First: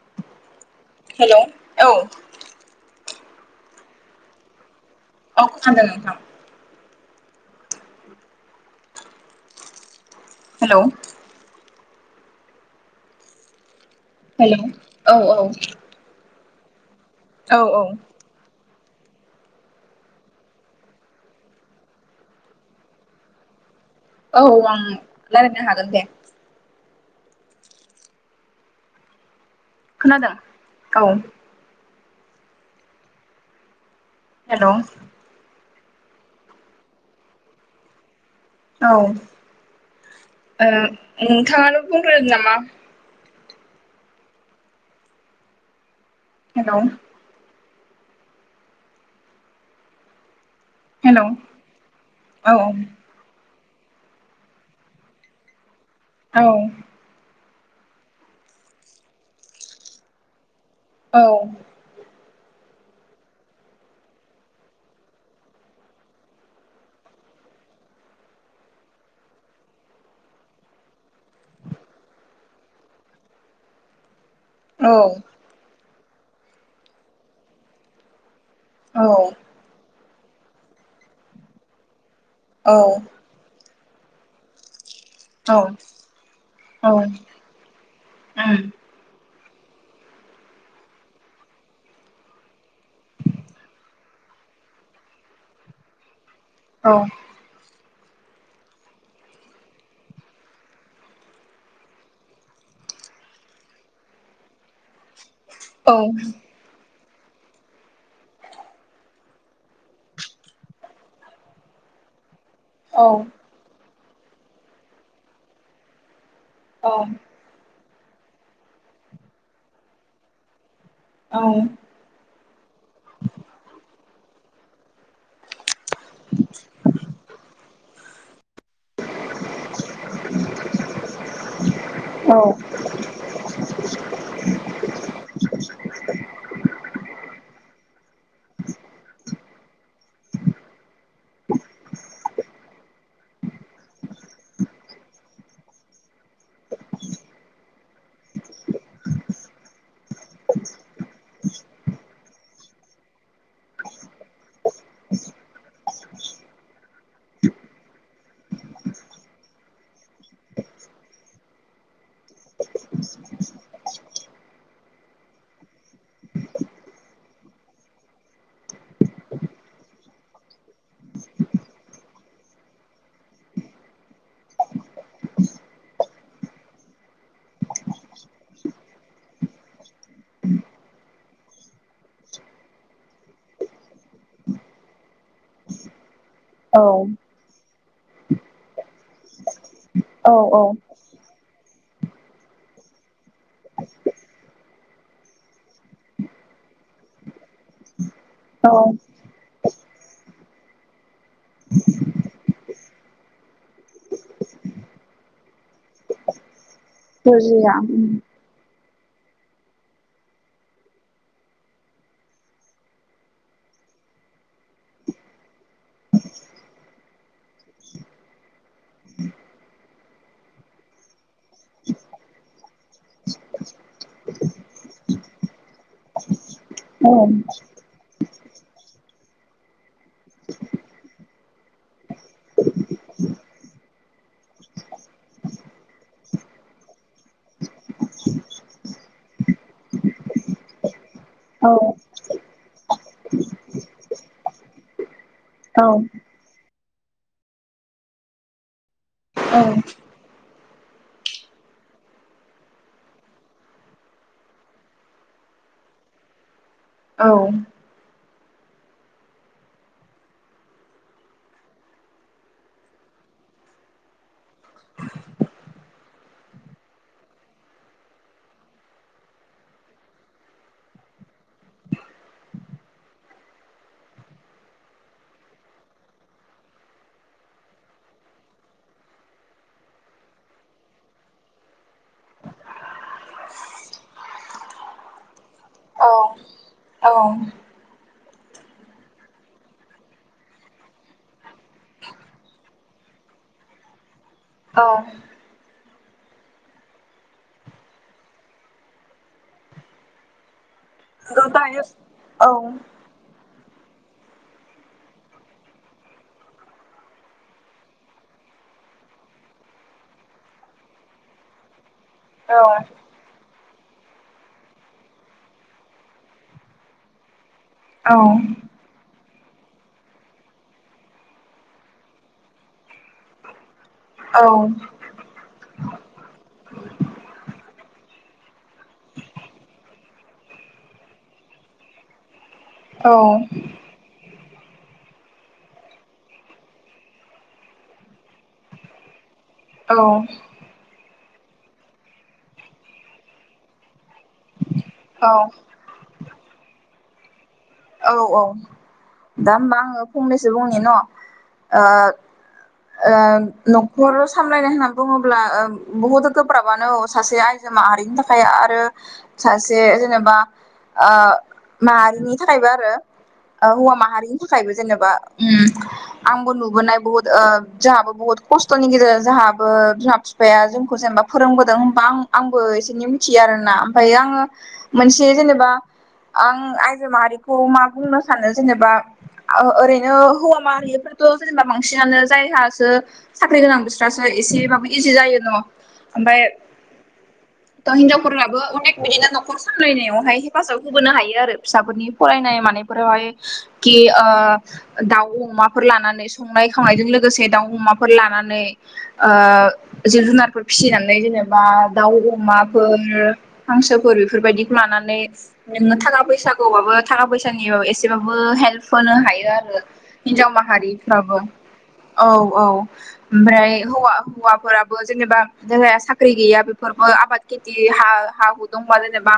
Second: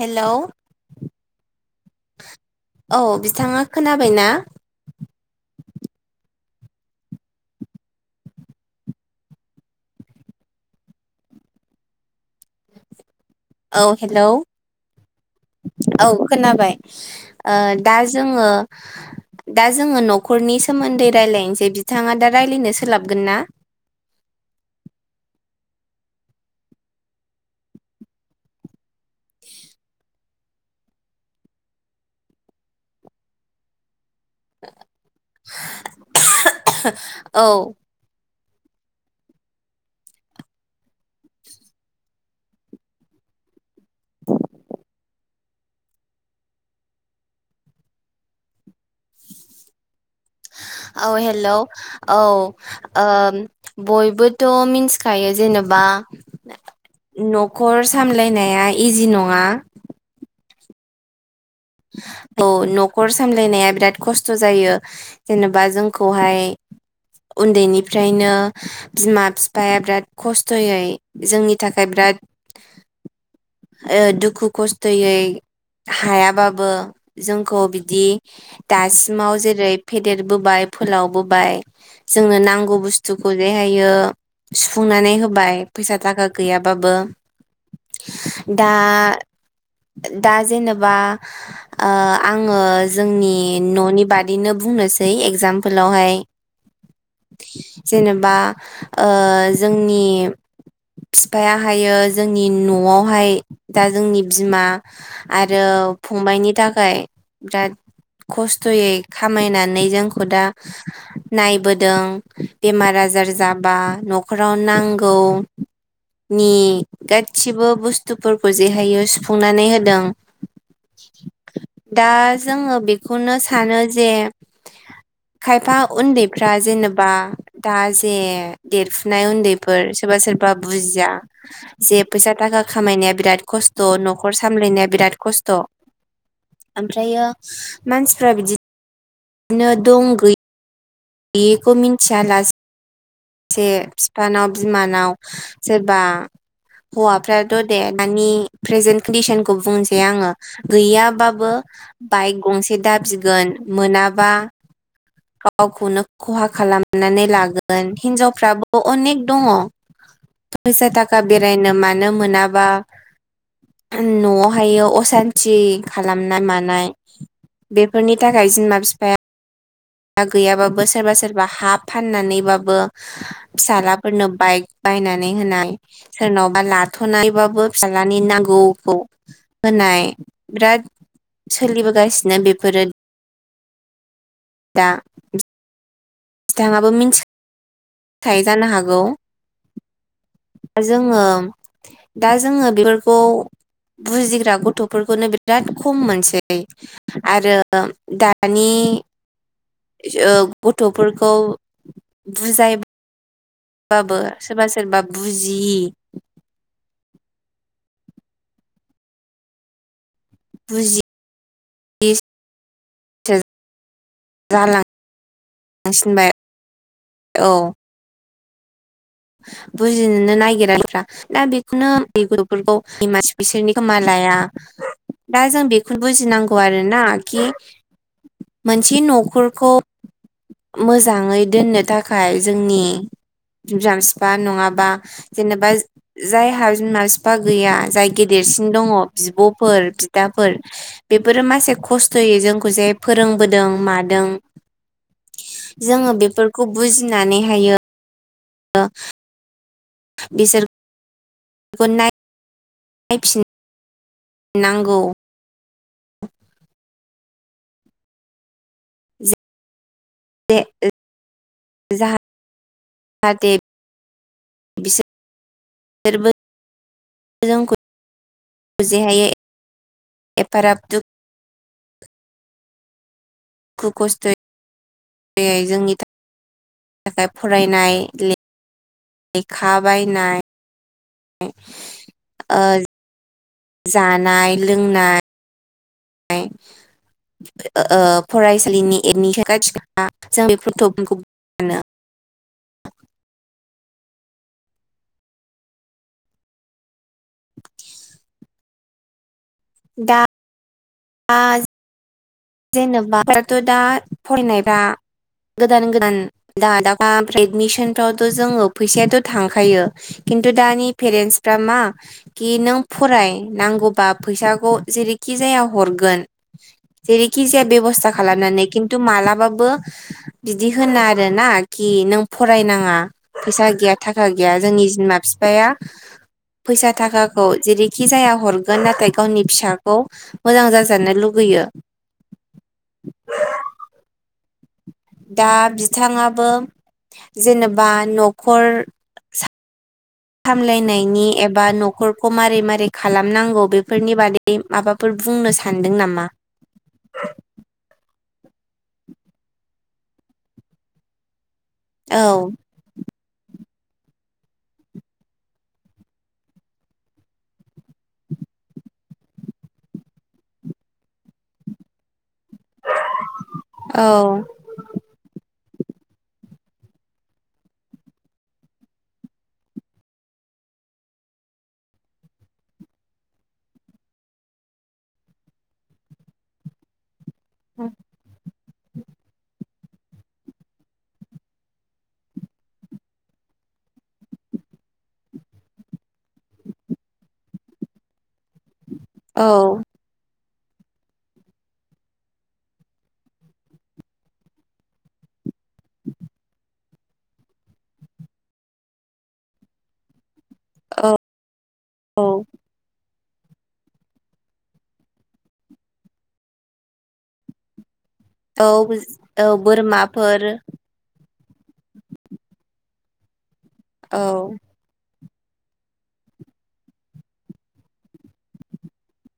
Hello hello औ औ बिथाङा खोनाबाय ना? औ खोनादों नोंथां हेल' औ हेल' औ औ खोनाबाय औ ओ दा औ जोङो दा जोङो न'खरनि सोमोन्दै रायजलायनोसै बिथाङा दा रायज्लायनो सोलाबगोन ना। औ आं रायलायनो हागोन दे। [inaudible] खोनादों औ। हेल' औ औ ओ नोंथाङानो बुंग्रोनो नामा? [inaudible] हेल' औ हेलौ हेल' औ औ ओम। बयबोथ' मिन्थिखायो जेनेबा। औ। न'खर सामलायनाया इजि नङा। औ औ न'खर सामलायनाया बिराद खस्थ' जायो। जेनेबा जोंखौहाय उन्दैनिफ्रायनो। बिमा बिफाया बिराद खस्थ'यै जोंनि थाखाय बिराद [inaudible] ओ दुखु औ खस्थ'यै हायाबाबो जोंखौ बिदि दासिमाव जेरै फेदेरबोबाय फोलावबोबाय जोंनो नांगौ औ बुस्थुखौ [unintelligible] हायो। सुफुंनानै औ उम औ होबाय फैसा थाखा गैयाबाबो औ औ दा दा जेनेबा। [inaudible] ओ आङो जोंनि न'नि बादैनो बुंनोसै एगजामपोलावहाय। औ जेनेबा ओ जोंनि बिफायाहायो जोंनि न'आवहाय दा जोंनि बिमा आरो फंबायाइनि थाखाय बिराद खस्थ'यै खामायनानै जोंखौ दा नायबोदों। बेमार औ आजार जाबा न'खराव नांगौनि ग गसिबो बुस्थुफोरखौ जेहायो सुफुंनानै होदों। [inaudible] औ दा जोङो बेखौनो सानो जे खायफा उन्दैफ्रा जेनेबा दा जे देरफुनाय उन्दैफोर सोरबा सोरबा बुजिया। जे फैसा थाखा खामायनाया बिराद खस्थ' न'खर सामलायनाया बिराद खस्थ'। ओमफ्रायो मानसिफ्रा बिदि [inaudible] नो दं गै गैयिखौ मिनथिया लासे से बिफानाव बिमानाव सोरबा हौवाफ्राथ' दे दानि प्रेजेन्ट कन्डिसनखौ बुंनोसै आङो गैयाबाबो बाइक गंसे दाबिगोन मोनाबा गावखौनो खहा खालामनानै लागोन। हिनजावफ्राबो अनेक दङ। फैसा थाखा बेरायनो मानो मोनाबा। न'आवहायो असान्थि खालामनाय मानाय। बेफोरनि थाखाय बिमा बिफाया। हा गैयाबाबो सोरबा सोरबा हा फाननानैबाबो फिसाज्लाफोरनो बाइक बायनानै होनाय। सोरनावबा लाथ'नानैबाबो फिसाज्लानि नांगौखौ। होनाय बिराद सोलिबोगासिनो बेफोरो। दा बिथाङाबो मिथि खायो जानो हागौ औ औ जोङो दा जोङो बेफोरखौ बुजिग्रा गथ' फोरखौनो बिराद खम मोनसै आरो दानि। औ गथ'फोरखौ बुजाय बाबो सोरबा सोरबा बुजियि बुजिया। बुजि [unintelligible] जालां लांसिनबाय औ बुजिनोनो नागिराफ्रा ना बे बेनो [unintelligible] खोमा लाया दा जों बेखौनो बुजिनांगौ आरो ना उम कि मोनसे न'खरखौ मोजाङै दोननो थाखाय खाय जोंनि बिमा बिफा नङाबा जेनेबा जायहा बिमा बिफा गैया जाय गेदेरसिन दङ बिब'फोर बिदाफोर बेफोरो औ मानसे औ खस्थ' जोंखौ जे फोरोंबोदों मादों जोङो बेफोर खौ बुजिनानै हायो। [unintelligible] औ बिसोर गुड नाइ नाय फिन नांगौ। औ जे जाहा थे बिसोरबो जोंखौ जेहायै एफाराब दु। दुखु खस्थ'यैै जोंनि थाखाय थाखाय फरायनाय लि लेखा बायनाय। ओ जानाय लोंनाय। औ नाय औ ओ फरायसालिनि एडमिसन गथिखा जों बे फटखौ औ दा [unintelligible] जेनेबाथ' दा फरायनायफ्रा गोदान गोदान द दाब एदमिसन फावथ' जोङो फैसायाथ' थांखायो। खिन्थु दानि पेरेन्टसफ्रा मा कि औ नों फराय नांगौबा फैसाखौ जेरैखि जाया हरगोन जेरैखि जाया बेबस्था औ खालामनानै खिन्थु मालाबाबो बिदि होनो आरो ना कि नों फरायनाङा फैसा गैया थाखा गैया जोंनि बिमा-फिफाया फैसा थाखाखौ जेरैखि जाया हरगोन नाथाय गावनि फिसाखौ मोजां जाजानो लुुगैयो औ दा बिथाङाबो जेनेबा न'खर औ सामलायनायनि एबा न'खरखौ मारै मारै खालामनांगौ बेफोरनि बादै माबा फोर बुंनो सान्दों नामा? औ औ दा होमबा आङो फंनैसो बुंनि न ओ औ ओ न'खर सामलायनाय होनना बुङोब्ला ओम बहुद गोब्राबानो औ सासे आयजो माहारिनि थाखाय आरो सासे जेनेबा ओ मानि थाखायबो आरो ओ हौवा औ माहारिनि थाखायबो जेनेबा आंबो नुबोनाय बुहुत ओ जोंहाबो बुहुत खस्थ'नि गेजेरजों जोंहाबो बिफाया जोंखौ जेनेबा फोरोंबोदों होनबा आं आंबो एसे एनै मिथियो आरोना ओमफाय आङो मोनसे जेनेबा आं आयजो माहारिखौ मा बुंनो सानो जेनेबा आ ओरैनो हौवा मारिफोरखो जेनेबा बांसिनानो जायहासो साख्रि गोनां बिस्रासो एसेबाबो इजि जायो न' ओमफाय थ' हिनजावफोरनाबो अनेक बिदिनो औ न'खर सामलायनायावहाय हेफाजाब होबोनो हायो आरो फिसाफोरनि फरायनाय मानायफोरावहाय कि ओ दाउ अमाफोर लानानै संनाय खावनायजों लोगोसे दाउ अमाफोर लानानै ओ जिब-जुनार फिसिनानै जेनेबा दाउ, औ अमा फोर हांसोफोर बेफोरबायदिखौ लानानै [unintelligible] थाखा फैसाखौबाबो थाखा फैसानि एसेबाबो औ हेल्प होनो औ हायो आरो बोरमाफोर हिन्जाव माहारिफ्राबो औ औ ओमफ्राय हौवा औ हौवाफोराबो जेनेबा जोंहा साख्रि गैया बेफोरबो आबाद खेथि हा हा हु दंबा जेनेबा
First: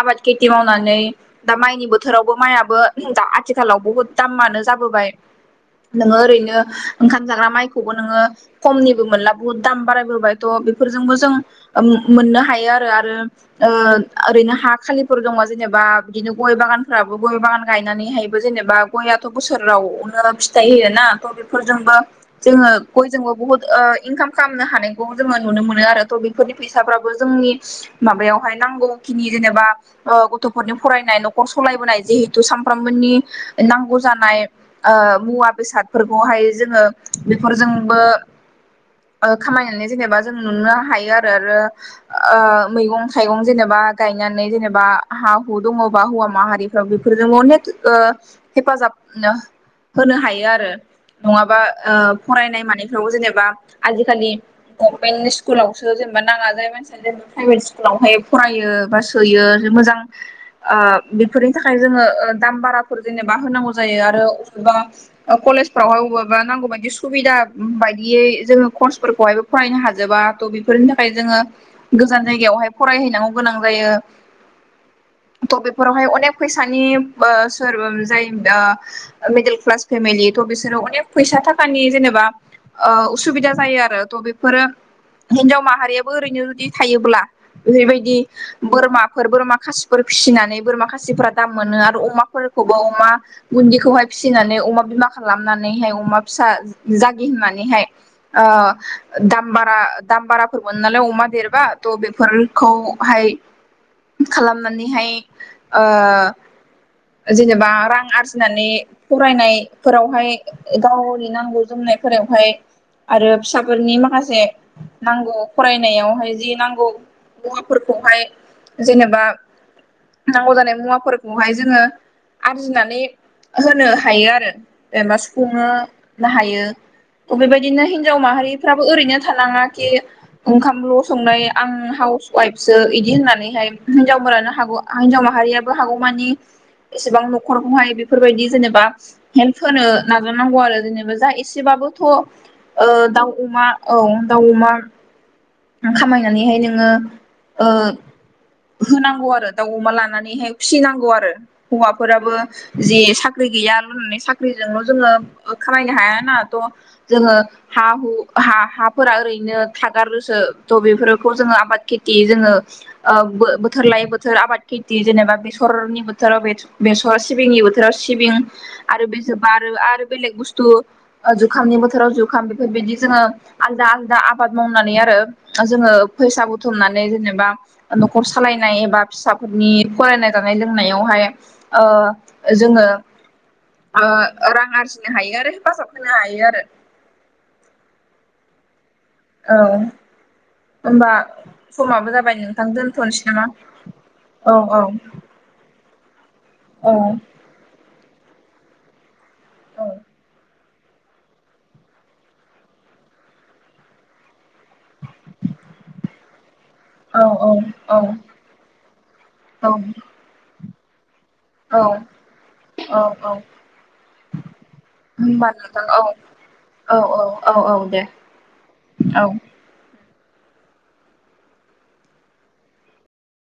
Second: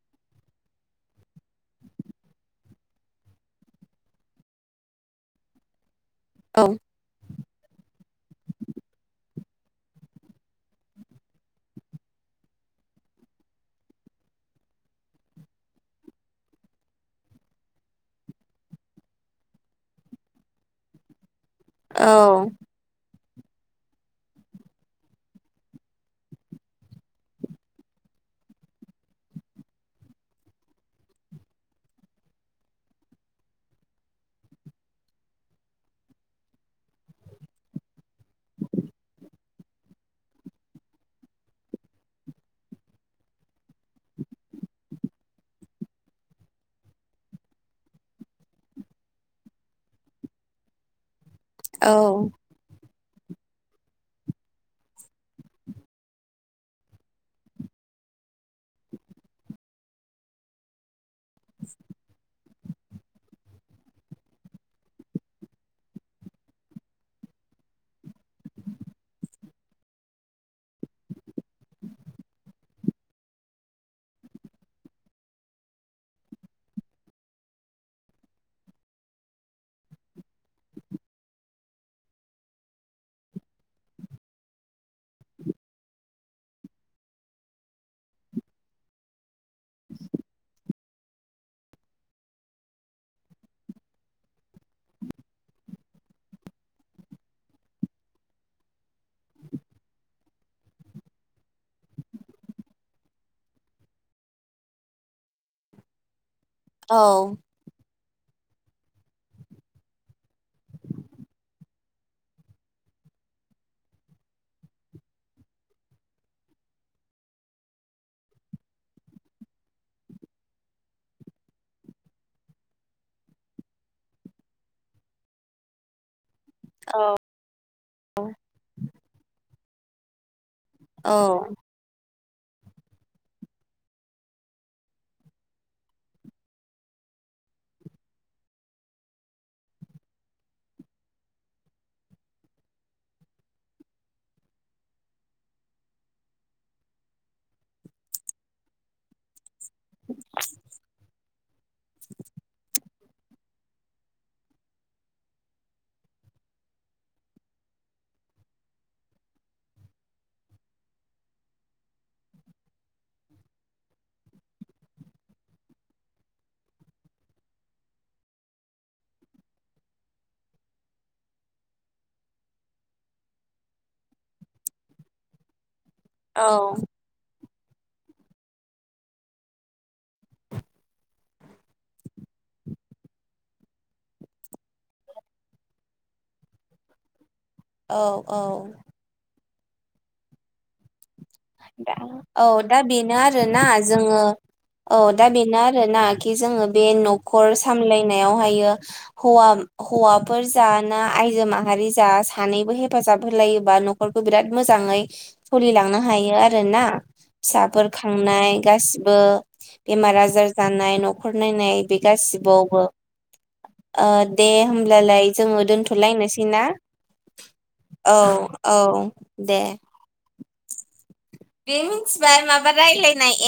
आबाद खेथि मावनानै दा माइनि बोथ बोथोरावबो माइआबो दा आथिखालाव बहुद दामानो जाबोबाय नोङो ओरैनो औ ओंखाम जाग्रा माइखौबो नोङो खमनिबो मोनला बहुद दाम बारायबोबायथ' बेफोरजोंबो जों मुं मोननो हायो आरो आरो ओ ओरैनो हा खालिफोर दंबा जेनेबा बिदिनो गय बागान फोराबो गय बागान गायनानैहायबो जेनेबा गयाथ' बोसोरावनो फिथाइ होयोना थ फोरजोंबो औ जोङो बयजोंबो बुहुत ओ इनकाम खालामनो हानायखौ जोङो नुनो मोनो आरो थ' बेफोरनि फैसाफ्राबो जोंनि माबायावहाय नांगौ खिनि जेनेबा ओ गथ'फोरनि फरायनाय न'खर सलायबोनाय जिहेतु सामफ्रामबोनि नांगौ जानाय ओ मुवा बेसादफोरखौहाय जोङो बेफोरजोंबो ओ खामायनानै जेनेबा जों नुनो हायो आरो [unintelligible] रो ओ मैगं थाइगं जेनेबा गायनानै जेनेबा हा हु दङबा हौवा माहारिफ्राव बेफोरजों अनेक ओ हेफाजाब नो होनो हायो आरो नङाबा औ ओ फरायनाय मानायफ्राव जेनेबा आजिखालि गभनमेन्टनि स्कुलावसो जेनेबा नाङा जाय मान [unintelligible] प्राइभेट स्कुलावहाय फरायो बा सोयो मोजां ओ बेफोरनि थाखाय जोङो ओ दाम बाराफोर जेनेबा होनांगौ जायो आरो अखमबा कलेजफोरावहाय अबेबा नांगौ बायदि सुबिदा बायदियै जोङो कर्सफोरखौहाय फरायनो हाजोबा थ' बेफोरनि थाखाय जोङो गोजान जायगायावहाय फरायहैनांगौ गोनां जायो थ बे फोरावहाय अनेक फैसानि ओ सोर जाय मिडिल क्लास फेमिलि थ' बिसोरो अनेक फैसा थाखानि जेनेबा उसुबिदा जायो आरो थ' बेफोरो हिनजाव माहारियाबो ओरैनो जुदि थायोब्ला। बेफोरबायदि बोरमाफोर बोरमा खासिफोर फिसिनानै बोरमा खासिफोरा दाम मोनो आरो अमाफोरखौबो अमा गुन्दिखौहाय फिसिनानै अमा बिमा खालामनानैहाय अमा फिसा जागि होननानै हाय। ओ दाम बारा दाम बाराफोर मोनो नालाय अमा देरबा थ' बेफोर खौहाय खालामनानैहाय औ ओ जेनेबा रां आरजि फनानै फरायनायफोरावहाय गावनि नांगौ जोमनायफोरावहाय आरो फिसाफोरनि माखासे नांगौ फरायनायावहाय जि नांगौ हौवाफोरखौहाय जेनेबा नांगौ जानाय मुवाफोरखौहाय जोंङो आरजिनानै होनो हायो आरो जेनबा सुफुंनो हायो बेबायदिनो हिनजाव माहारिफ्राबो ओरैनो थानाङा खि ओंखामल' औ संनाय आं हाउस वाइफसो बिदि होननानैहाय हिनजावफोरानो हागौ हिनजाव माहारियाबो हागौमानि एसेबां न'खरखौहाय बेफोरबायदि जेनेबा हेल्प होनो नाजा नांगौ आरो जेनेबा जा एसे बाबोथ' ओ दाउ अमा औ दाउ अमा खामायनानैहाय नोंङो होनांगौ आरो। दाउ अमा लानानैहाय फिसिनांगौ आरो हौवाफोराबो जि साख्रि गैयाल' होननानै साख्रिजोंल' जोंङो खामायनो हाया ना थ' जोंङो हा हु हा हाफोरा ओरैनो थागारो हो थह बेफोरखौ जोंङो आबाद खेथि जोंङो बोथोर लायै बोथोर आबाद खेथि जेनेबा बेसरनि बोथोराव बे बेसआ सिबिंनि बोथोराव सिबिं आरो बेजों आरो आरो बेलेग बुस्थु जुखामनि बोथोराव जुखाम बेफोरबायदि जोंङो आलदा आलादा आबाद मावनानै आरो जोंङो फैसा औ बुथुमनानै जेनेबा न'खर सालायनाय एबा फिसाफोरनि फरायनाय जानाय लोंनायावहाय ओ जोंङो ओ रां आरजिनो हायो आरो हेफाजाब होनो हायो आरो। औ औ। औ। होमबा दा सममाबो जाबाय औ नोंथां दा बेनो दोनथ'नोसै नामा आरोना जोङो औ औ। दा बेनो आरो ना खि जोंङो बे औ न'खर सामलायनायावहायो हौवा औ हौवाफोर जा ना आयजो माहारि जा सानैबो हेफाजाब होलायोबा नखर फोरखौ बिराद मोजाङै सोलिलांनो हायो आरोना। औ औ फिसाफोर खांनाय गासिबो औ बेमार आजार जानाय नख न'खर नायनाय औ बे गासिबावबो। औ औ। ओ दे होमब्लालाय होनबा जोंङो नोंथां औ दोन्थ'लायनोसै ना? औ औ औ दे औ औ दे। बे मिथिबाय माबा रायलाय एफ